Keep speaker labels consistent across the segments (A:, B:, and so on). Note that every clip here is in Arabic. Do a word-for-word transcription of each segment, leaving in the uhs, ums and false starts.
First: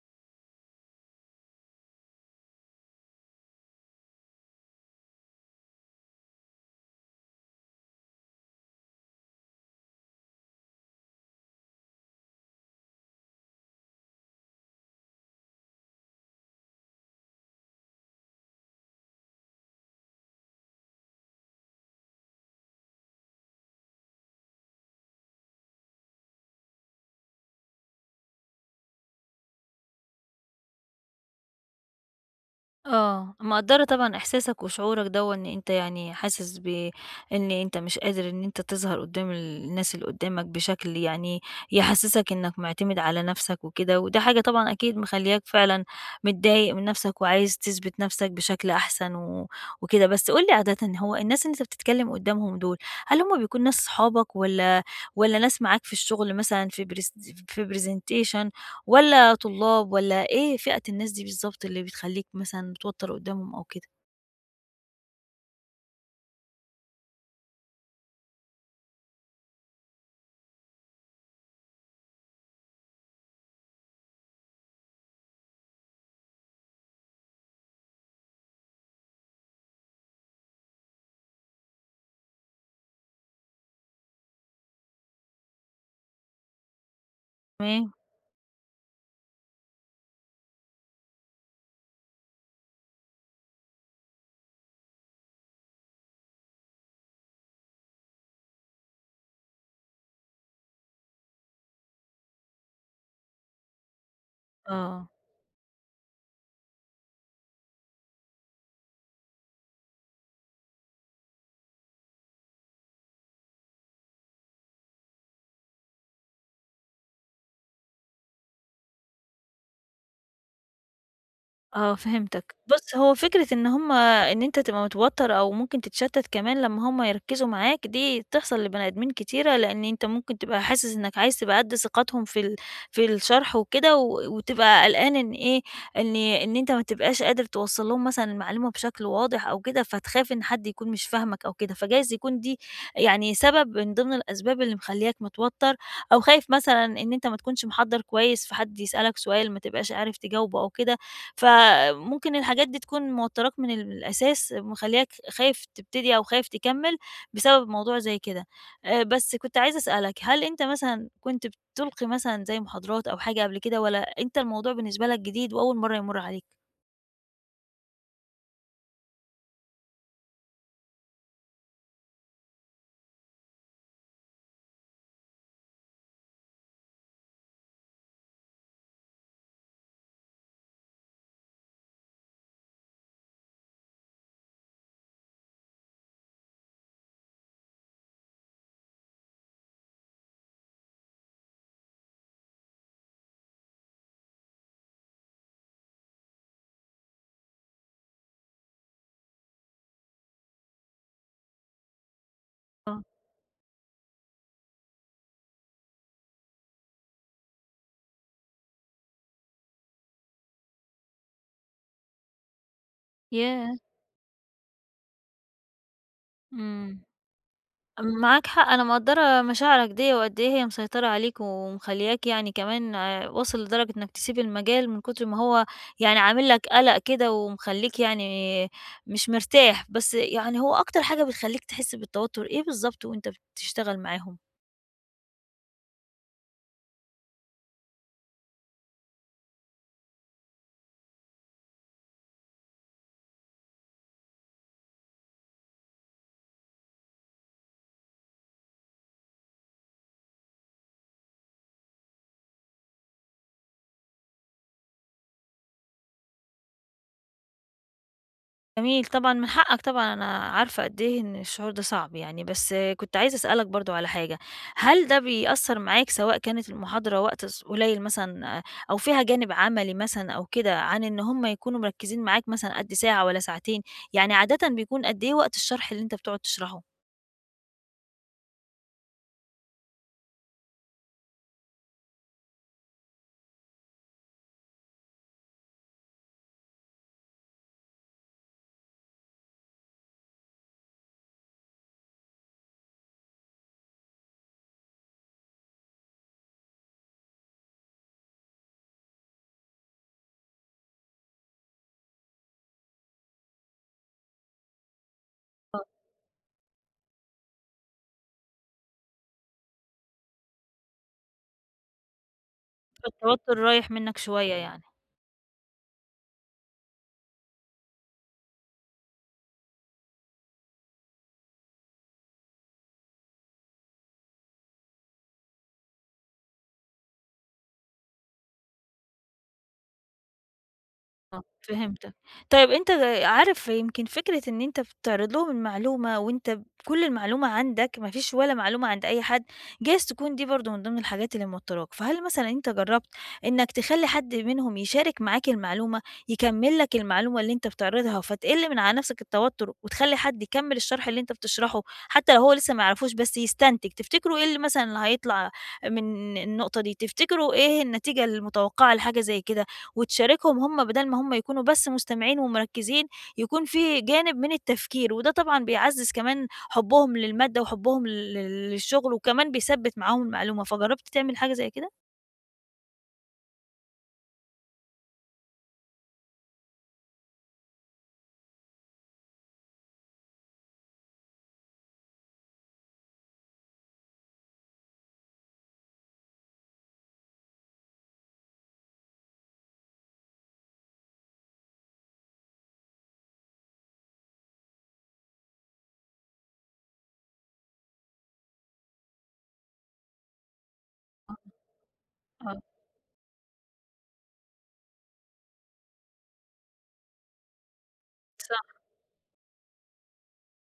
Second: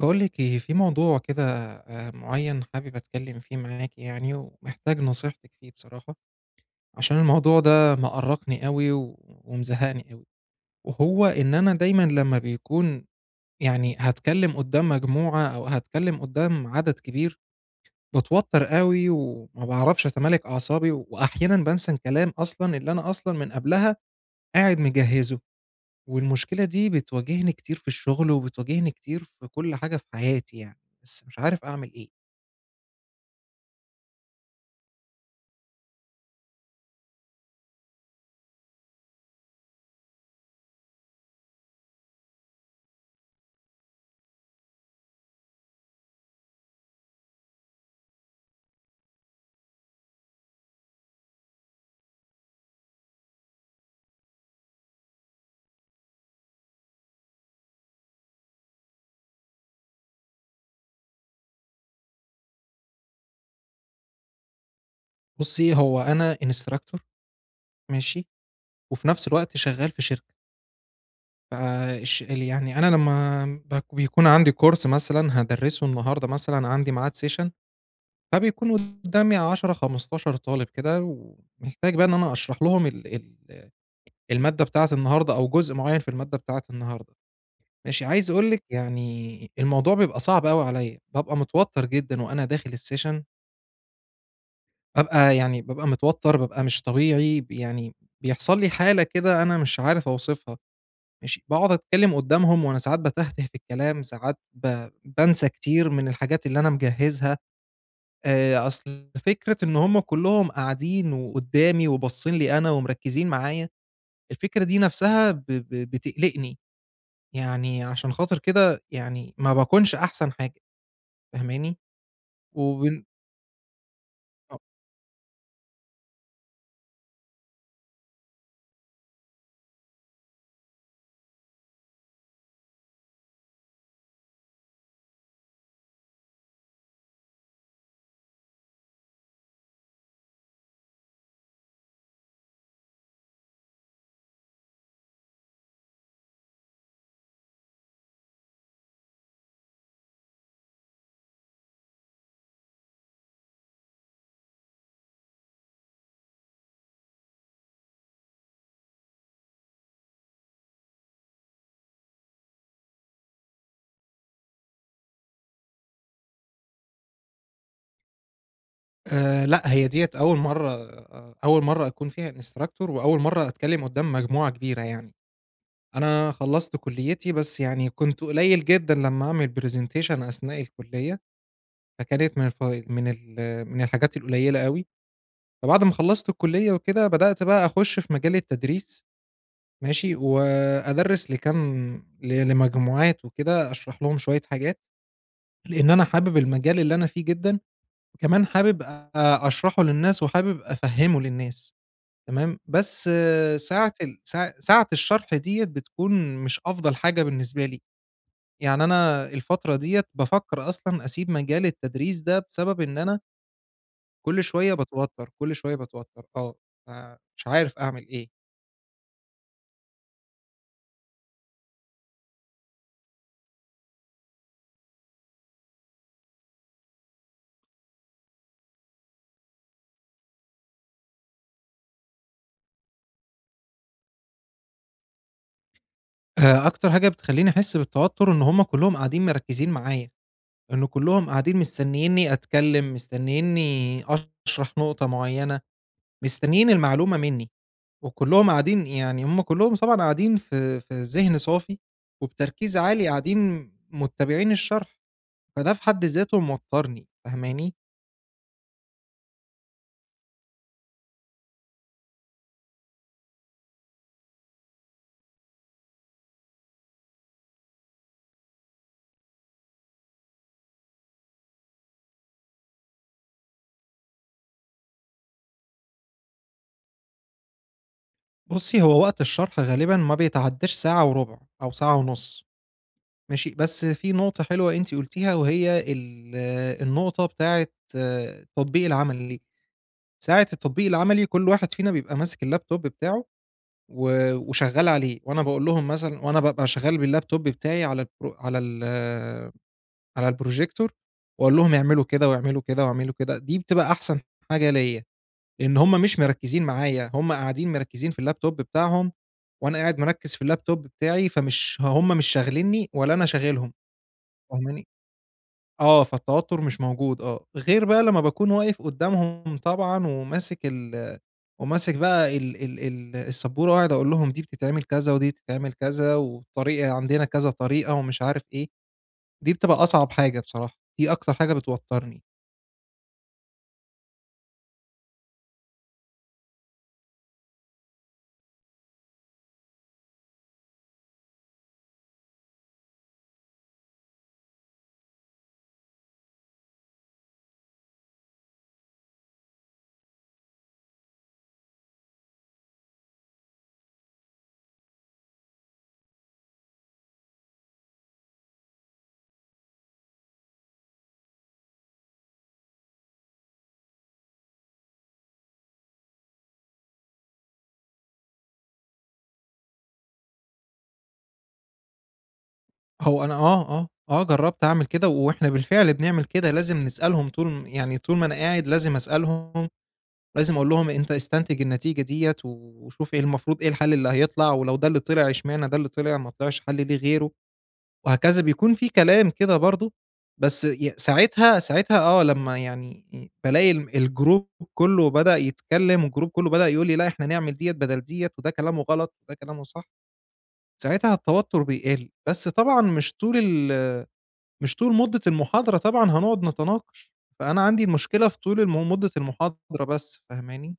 A: باقول لِك إيه، في موضوع كده آآ معيّن حابب أتكلّم فيه معاكِ يعني ومحتاج نصيحتِك فيه بصراحة، عشان الموضوع ده مأرّقني أوي و ومزهّقني أوي، وهو إن أنا دايمًا لمّا بيكون يعني هاتكلّم قُدّام مجموعة أو هاتكلّم قُدّام عدد كبير، باتوتّر أوي وما باعرفش أتمالك أعصابي وأحيانًا بانسى الكلام أصلًا اللي أنا أصلًا من قبلها قاعد مجهّزه، والمشكلة دي بتواجهني كتير في الشغل وبتواجهني كتير في كل حاجة في حياتي يعني، بس مش عارف أعمل إيه.
B: آه، مقدّرة طبعًا إحساسك وشعورك دوّة إن أنت يعني حاسس ب إن أنت مش قادر إن أنت تظهر قدّام الناس اللي قدّامك بشكل يعني يحسّسك إنّك معتمد على نَفْسك وكده، وده حاجة طبعًا أكيد مخلّياك فعلًا متضايق من نَفْسك وعايز تثبت نَفْسك بشكل أحسن و وكده. بس قُل لي عادةً، هو الناس اللي أنت بتتكلّم قدّامهم دول، هل هم بيكونوا ناس صحابك والّا والّا ناس معاك في الشغل مثلًا، في برز في presentation، والّا طلاب، والّا إيه فئة الناس دي بالضبط اللي بتخلّيك مثلًا متوتّر قدّامهم أو كده؟
A: بُصّي، هو أنا instructor ماشي، وفي نفس الوقت شغّال في شركة، فالش ال يعني أنا لمّا باك بيكون عندي course مثلًا هادرّسه النهارده مثلًا عندي ميعاد session، فبيكون قدّامي عشرة، خمستاشر طالب كده، ومحتاج بقى إن أنا أشرح لهم ال ال المادة بتاعة النهارده أو جزء معيّن في المادة بتاعة النهارده،
B: تمام.
A: ماشي، عايز أقول لِك يعني الموضوع بيبقى صعب أوي عليّا، بابقى متوتّر جدًا وأنا داخل الsession، بابقى يعني بابقى متوتّر، بابقى مش طبيعي، ب يعني بيحصل لي حالة كده أنا مش عارف أوصفها، ماشي، باقعد أتكلّم قدّامهم وأنا ساعات باتهته في الكلام، ساعات ب
B: آه.
A: بانسى كتير من الحاجات اللي أنا مجهّزها، آآ، أصل فكرة إن هُم كلّهم قاعدين وقدّامي وباصّين لي أنا ومركّزين معايا، الفكرة دي نَفْسها ب ب بتقلقني، يعني عشان خاطر كده يعني ما باكونش أحسن حاجة، فاهماني؟
B: آه فهمتك. بُص،
A: وبن
B: هو فكرة إن هُم إن أنت تبقى متوتّر أو ممكن تتشتّت كمان لمّا هُم يركّزوا معاك دي بتحصل لبني آدمين كتيرة، لإن أنت ممكن تبقى حاسس إنّك عايز تبقى قد ثقتهم في ال في الشرح وكده، و وتبقى قلقان إن إيه، إن إن أنت ما تبقاش قادر توصّل لهم مثلًا المعلومة بشكل واضح أو كده، فتخاف إن حد يكون مش فاهمك أو كده، فجايز يكون دي يعني سبب من ضمن الأسباب اللي مخلّياك متوتّر، أو خايف مثلًا إن أنت ما تكونش محضّر كويس فحد يسألك سؤال ما تبقاش عارف تجاوبه أو كده، فممكن الحاجات دي تكون موتّراك من الأساس، مخلّياك خايف تبتدي أو خايف تكمّل بسبب موضوع زي كده. آآ بس كنت عايزة أسألك، هل أنت مثلًا كنت بتلقي مثلًا زي محاضرات أو حاجة قبل كده، والّا أنت الموضوع بالنسبة لك جديد وأول مرّة يمُر عليك؟
A: آآ لأ، هي ديّة أول مرّة، أول مرّة أكون فيها instructor وأول مرّة أتكلّم قدّام مجموعة كبيرة يعني. أنا خلّصت كُلّيتي، بس يعني كنت قليّل جدًا لمّا أعمل presentation أثناء الكُلّية، فكانت من الف من ال من الحاجات القليّلة أوي. فبعد ما خلّصت الكُلّية وكده، بدأت بقى أخُش في مجال التدريس ماشي، وأدرِّس لكام ل لمجموعات وكده، أشرح لهم شوية حاجات، لإن أنا حابب المجال اللي أنا فيه جدًا، وكمان حابب أ أشرحه للناس وحابب أفهّمه للناس. تمام،
B: آه.
A: بس آه، ساعة ال ساع ساعة الشرح ديّة بتكون مش أفضل حاجة بالنسبة لي، يعني أنا الفترة ديّة بافكّر أصلًا أسيب مجال التدريس ده بسبب إن أنا
B: ياه!
A: كل شوية باتوتّر، كل شوية باتوتّر آه،
B: إمم.
A: فمش عارف أعمل إيه.
B: معاك حق، أنا مقدّرة مشاعرك ديّة وقد إيه هي مسيطرة عليك ومخلّياك يعني كمان آه، واصل لدرجة إنك تسيب المجال من كتر ما هو يعني عامل لك قلق كده ومخلّيك يعني مش مرتاح، بس يعني هو أكتر حاجة بتخلّيك تحس بالتوتر إيه بالضبط وأنت بتشتغل معاهم؟
A: آآ أكتر حاجة بتخلّيني أحس بالتوتّر إن هُم كلّهم قاعدين مركّزين معايا، إن كلّهم قاعدين مستنيينّي أتكلّم، مستنيينّي أشرح نقطة معيّنة. مستنيين المعلومة منّي، وكلّهم قاعدين يعني هُم كلّهم طبعًا قاعدين في في ذهن صافي وبتركيز عالي قاعدين متّابعين الشرح، فده في حد ذاته موتّرني، فاهماني؟
B: جميل طبعًا، من حقك طبعًا، أنا عارفة قد إيه إن الشعور ده صعب يعني، بس كنت عايزة أسألك برضه على حاجة. هل ده بيأثّر معاك سواء كانت المحاضرة وقت ص قليل مثلًا، آه، أو فيها جانب عملي مثلًا أو كده، عن إن هم يكونوا مركّزين معاك مثلًا قد ساعة والّا ساعتين؟ يعني عادةً بيكون قد إيه وقت الشرح اللي أنت بتقعد تشرحه؟
A: بُصّي، هو وقت الشرح غالبًا ما بيتعدّاش ساعة وربع أو ساعة ونُص ماشي، بس في نقطة حلوة أنتِ قُلتيها وهي ال النقطة بتاعة آه، التطبيق العملي، ساعة التطبيق العملي كل واحد فينا بيبقى ماسك الlaptop بتاعه و وشغّال عليه، وأنا باقول لهم مثلًا وأنا بابقى شغّال باللابتوب بتاعي على البرو على ال على الprojector، وأقول لهم اعملوا كده، واعملوا كده، واعملوا كده، دي بتبقى أحسن حاجة ليّا، لإن
B: آه.
A: هم مش مركّزين معايا، هم قاعدين مركّزين في اللابتوب بتاعهم، وأنا قاعد مركّز في اللابتوب بتاعي، فمش هم مش شاغلينّي ولا أنا
B: فالتوتر
A: شاغلهم،
B: رايح منّك شوية يعني.
A: فاهماني؟ آه، فالتوتر مش موجود آه، غير بقى لمّا باكون واقف قدّامهم طبعًا وماسك ال وماسك بقى ال ال ال السبورة وقاعد أقول لهم دي بتتعمل كذا، ودي بتتعمل كذا، والطريقة عندنا كذا طريقة ومش عارف إيه، دي بتبقى أصعب حاجة بصراحة، دي أكتر
B: آه،
A: حاجة
B: فهمتك.
A: بتوترني.
B: طيب، أنت عارف، يمكن فكرة إن أنت بتعرض لهم المعلومة وأنت ب كل المعلومة عندك، ما فيش ولا معلومة عند أي حد، جايز تكون دي برضه من ضمن الحاجات اللي موتّراك. فهل مثلًا أنت جرّبت إنك تخلّي حد منهم يشارك معاك المعلومة، يكمّل لك المعلومة اللي أنت بتعرضها، فتقِل من على نَفْسك التوتُّر وتخلّي حد يكمّل الشرح اللي أنت بتشرحه؟ حتى لو هو لسه ما يعرفوش بس يستنتج، تفتكروا إيه اللي مثلًا اللي هيطلع من النقطة دي، تفتكروا إيه النتيجة المتوقعة لحاجة زي كده؟ وتشاركهم هم بدل ما هم يكونوا بس مستمعين ومركزين، يكون في جانب من التفكير، وده طبعًا بيعزّز كمان حُبّهم للمادة وحُبّهم لل للشغل، وكمان بيثبّت معاهم المعلومة. فجرّبت تعمل حاجة زي كده؟
A: هو أنا آه، آه، آه، جرّبت أعمل كده وإحنا بالفعل بنعمل كده، لازم نسألهم طول يعني طول ما أنا قاعد لازم أسألهم، لازم أقول لهم أنت استنتج النتيجة ديّة وشوف إيه المفروض إيه الحل اللي هيطلع، ولو ده اللي طلع اشمعنى ده اللي طلع، ما طلعش حل ليه غيره، وهكذا بيكون في كلام كده برضه، بس ي ساعتها ساعتها آه، لمّا يعني بالاقي ال الجروب كله بدأ يتكلم والجروب كله بدأ يقول لي لأ إحنا نعمل ديّة بدل ديّة، وده كلامه غلط وده كلامه صح، ساعتها التوتر بيقل، بس
B: آه.
A: طبعًا مش طول ال مش طول مدة المحاضرة طبعًا هنقعد نتناقش، فأنا عندي المشكلة في طول الم مدة المحاضرة بس، فاهماني؟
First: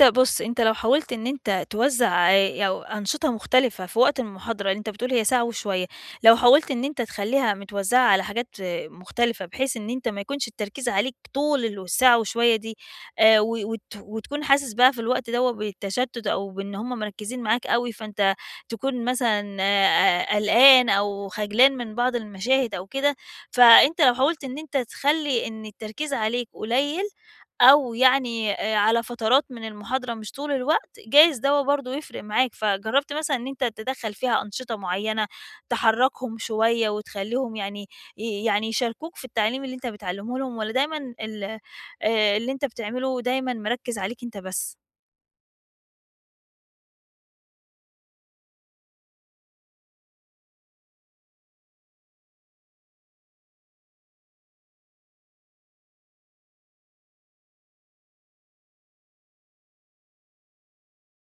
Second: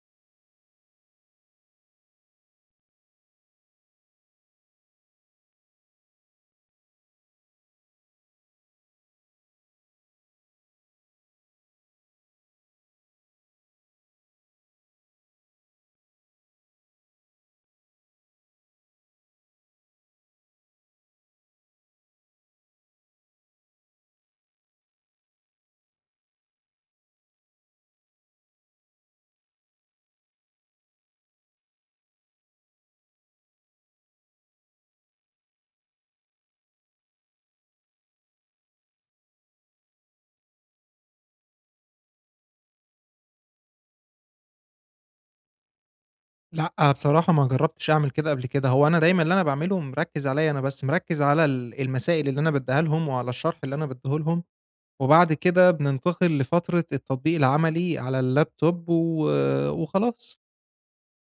B: أنت بُص، أنت لو حاولت إن أنت توزّع آآ أو أنشطة مختلفة في وقت المحاضرة، اللي أنت بتقول هي ساعة وشوية، لو حاولت إن أنت تخلّيها متوزّعة على حاجات آه، مختلفة، بحيث إن أنت ما يكونش التركيز عليك طول ال الساعة وشوية دي، آآ و وت وتكون حاسس بقى في الوقت دوّة بالتشتت أو بإن هُم مركّزين معاك أوي، فأنت تكون مثلًا آآ قلقان أو خجلان من بعض المشاهد أو كده. فأنت لو حاولت إن أنت تخلّي إن التركيز عليك قليل أو يعني آآ على فترات من المحاضرة مش طول الوقت، جايز دوّة برضه يفرق معاك. فجرّبت مثلًا إن أنت تدخّل فيها أنشطة معيّنة، تحرّكهم شوية وتخلّيهم يعني ي يعني يشاركوك في التعليم اللي أنت بتعلّمه لهم، والّا دايمًا ال آآ اللي أنت بتعمله دايمًا مركّز عليك أنت بس؟
A: لأ، بصراحة ما جرّبتش أعمل كده قبل كده، هو أنا دايمًا اللي أنا باعمله مركّز عليَّ أنا بس، مركّز على ال المسائل اللي أنا بادّيها لهم وعلى الشرح اللي أنا بادّيه لهم، وبعد كده بننتقل لفترة التطبيق العملي على اللابتوب و وخلاص.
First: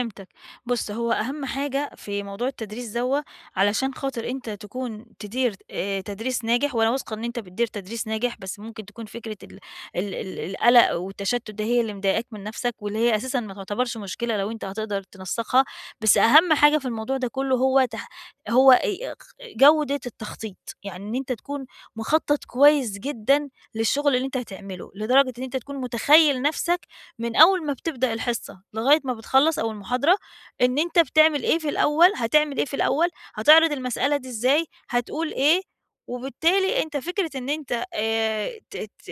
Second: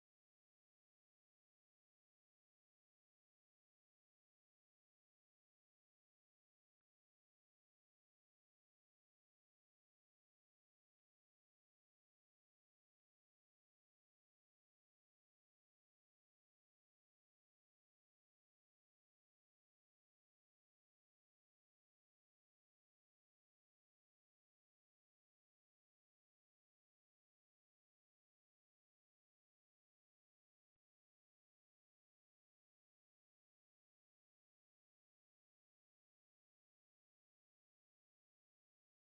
B: فهمتك. بُص، هو أهم حاجة في موضوع التدريس دوّة، علشان خاطر أنت تكون تدير آآ تدريس ناجح، وأنا واثقة إن أنت بتدير تدريس ناجح، بس ممكن تكون فكرة ال ال ال القلق والتشتُّت ده هي اللي مضايقاك من نَفْسك، واللي هي أساسًا ما تعتبرش مشكلة لو أنت هتقدر تنسّقها. بس أهم حاجة في الموضوع ده كُلّه هو تح هو آآ خ جودة التخطيط، يعني إن أنت تكون مخطّط كويس جدًا للشغل اللي أنت هتعمله، لدرجة إن أنت تكون متخيّل نَفْسك من أول ما بتبدأ الحصة لغاية ما بتخلّص أو المحاضرة، إن أنت بتعمل إيه في الأول، هتعمل إيه في الأول، هتعرض المسألة دي إزاي، هتقول إيه، وبالتالي أنت فكرة إن أنت آآ ت ت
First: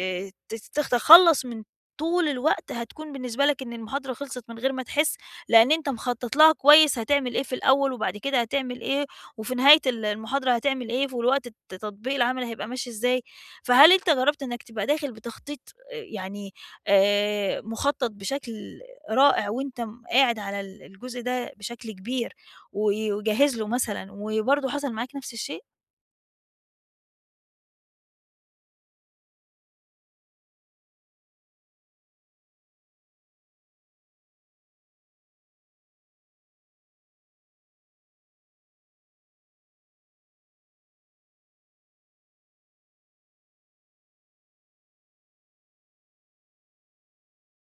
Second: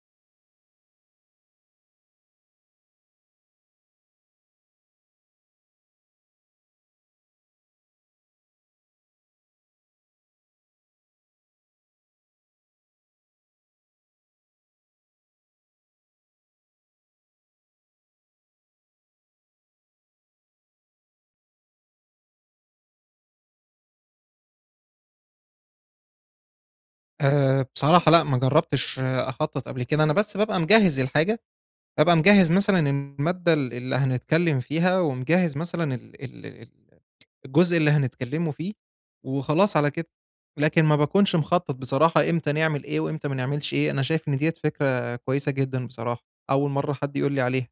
B: تت تتخلّص من طول الوقت هتكون بالنسبة لك إن المحاضرة خلصت من غير ما تحس، لأن أنت مخطط لها كويس هتعمل إيه في الأول، وبعد كده هتعمل إيه، وفي نهاية ال المحاضرة هتعمل إيه، والوقت الت تطبيق العملي هيبقى ماشي إزاي. فهل أنت جرّبت إنك تبقى داخل بتخطيط آآ يعني آآ مُخطط بشكل رائع، وأنت م قاعد على ال الجزء ده بشكل كبير، و وجاهز له مثلًا، وبرضه حصل معاك نفس الشيء؟
A: آآ، بصراحة لأ، ما جرّبتش أخطّط قبل كده، أنا بس بابقى مجهّز الحاجة، بابقى مجهّز مثلًا المادة ال اللي هنتكلّم فيها ومجهّز مثلًا ال ال ال الجزء اللي هنتكلّموا فيه وخلاص على كده، لكن ما باكونش مخطّط بصراحة إمتى نعمل إيه وإمتى ما نعملش إيه، أنا شايف إن ديّة فكرة كويسة جدًا بصراحة، أول مرّة حد يقول لي عليها.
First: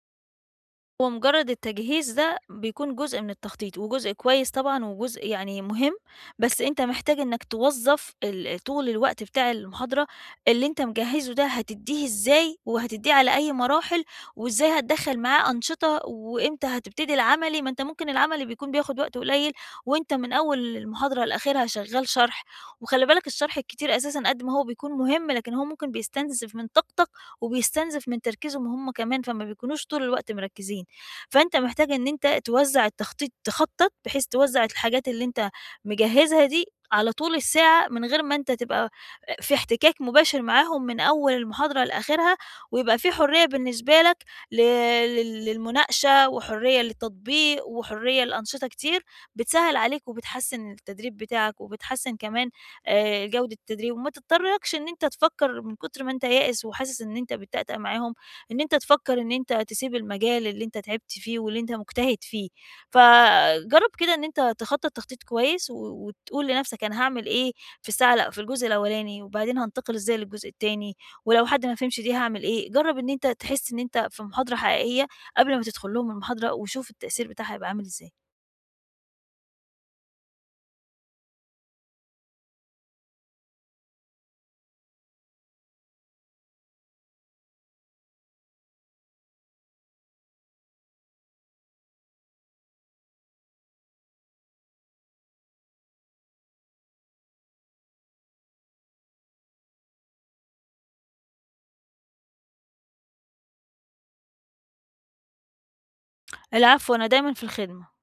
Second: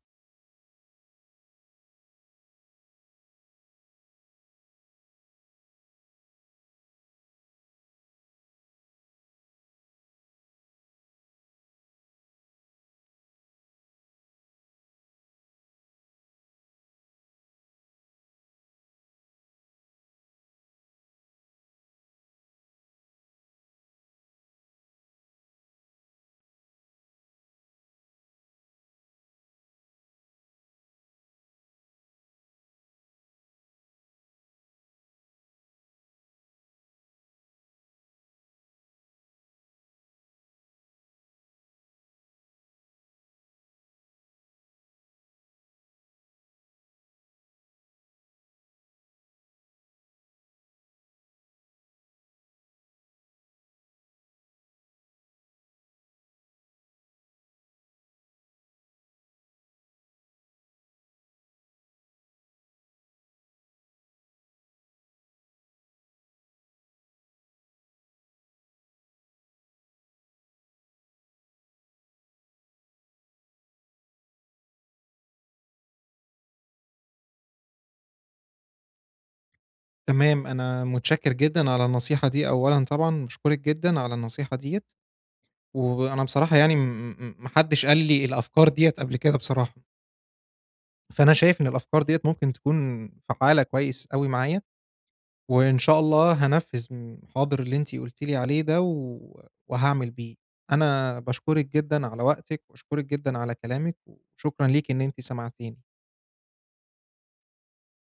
B: هو مجرد التجهيز ده بيكون جزء من التخطيط، وجزء كويس طبعًا وجزء يعني مهم، بس أنت محتاج إنك توظّف ال طول الوقت بتاع المحاضرة اللي أنت مجهّزه ده هتدّيه إزاي، وهتدّيه على أي مراحل، وإزاي هتدخّل معاه أنشطة، وإمتى هتبتدي العملي. ما أنت ممكن العملي بيكون بياخد وقت قليل، وأنت من أول المحاضرة لآخرها شغّال شرح، وخلّي بالك الشرح الكتير أساسًا قد ما هو بيكون مهم، لكن هو ممكن بيستنزف من طاقتك، وبيستنزف من تركيزهم هم كمان، فما بيكونوش طول الوقت مركّزين. فأنت محتاج إن أنت توزّع التخطيط، تخطّط بحيث توزّع الحاجات اللي أنت مجهّزها دي على طول الساعة، من غير ما أنت تبقى آآ في احتكاك مباشر معاهم من أول المحاضرة لآخرها، ويبقى في حرية بالنسبة لك ل لل للمناقشة وحرية للتطبيق وحرية لأنشطة كتير بتسهّل عليك وبتحسّن التدريب بتاعك وبتحسّن كمان آآ جودة التدريب، وما تضطركش إن أنت تفكّر من كتر ما أنت يائس وحاسس إن أنت بتتأتأ معاهم، إن أنت تفكّر إن أنت تسيب المجال اللي أنت تعبت فيه واللي أنت مجتهد فيه. فجرّب كده إن أنت تخطّط تخطيط كويس و وتقول لنَفْسك أنا هاعمل إيه في الساعة الأ في الجزء الأولاني، وبعدين هانتقل إزاي للجزء التاني، ولو حد ما فهمش دي هاعمل إيه. جرّب إن أنت تحس إن أنت في محاضرة حقيقية قبل ما تدخل لهم المحاضرة، وشوف التأثير بتاعها هيبقى عامل إزاي.
A: تمام، أنا متشكّر جدًا على النصيحة دي أولًا طبعًا، باشكرِك جدًا على النصيحة ديّة، وأنا بصراحة يعني م م ما حدّش قال لي الأفكار ديّة قبل كده بصراحة، فأنا شايف إن الأفكار ديّة ممكن تكون فعّالة كويس أوي معايا. وإن شاء الله هانفّذ م حاضر اللي أنتِ قُلتِ لي عليه ده و وهاعمل بيه. أنا باشكرِك جدًا على وقتِك وباشكرِك جدًا على كلامِك وشكرًا ليكِ إن أنتِ سمعتيني.
B: العفو، أنا دايمًا في الخدمة.